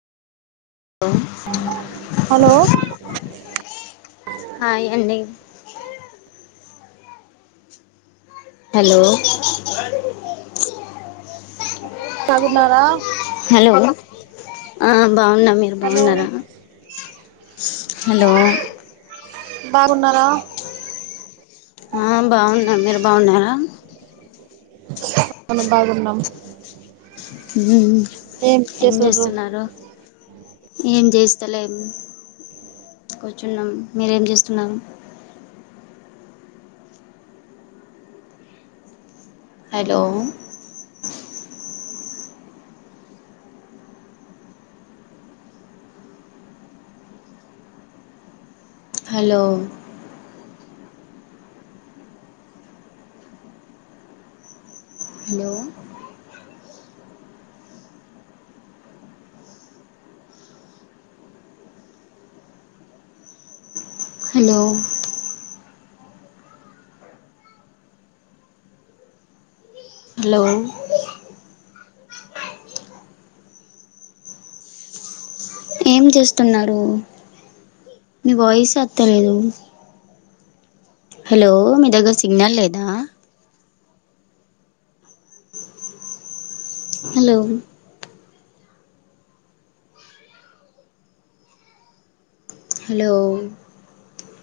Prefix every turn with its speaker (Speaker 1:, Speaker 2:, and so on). Speaker 1: hello
Speaker 2: hi అండీ hello
Speaker 1: బాగున్నారా
Speaker 2: hello ఆ బాగున్న మీరు
Speaker 1: హలో
Speaker 2: బాగున్నారా హలో
Speaker 1: బాగున్నారా
Speaker 2: ఆ బాగున్నా మీరు బాగున్నారా
Speaker 1: న బాగున్నాం
Speaker 2: ఉమ్ ఏం చేస్తున్నారు ఎం జెస్తలేమ్ కూర్చున్నాం మీరేం చేస్తున్నారు hello hello hello hello hello ఏం చేస్తున్నారు మీ వాయిస్ అత్తలేదు హలో మీదగ్గర సిగ్నల్ లేదా హలో హలో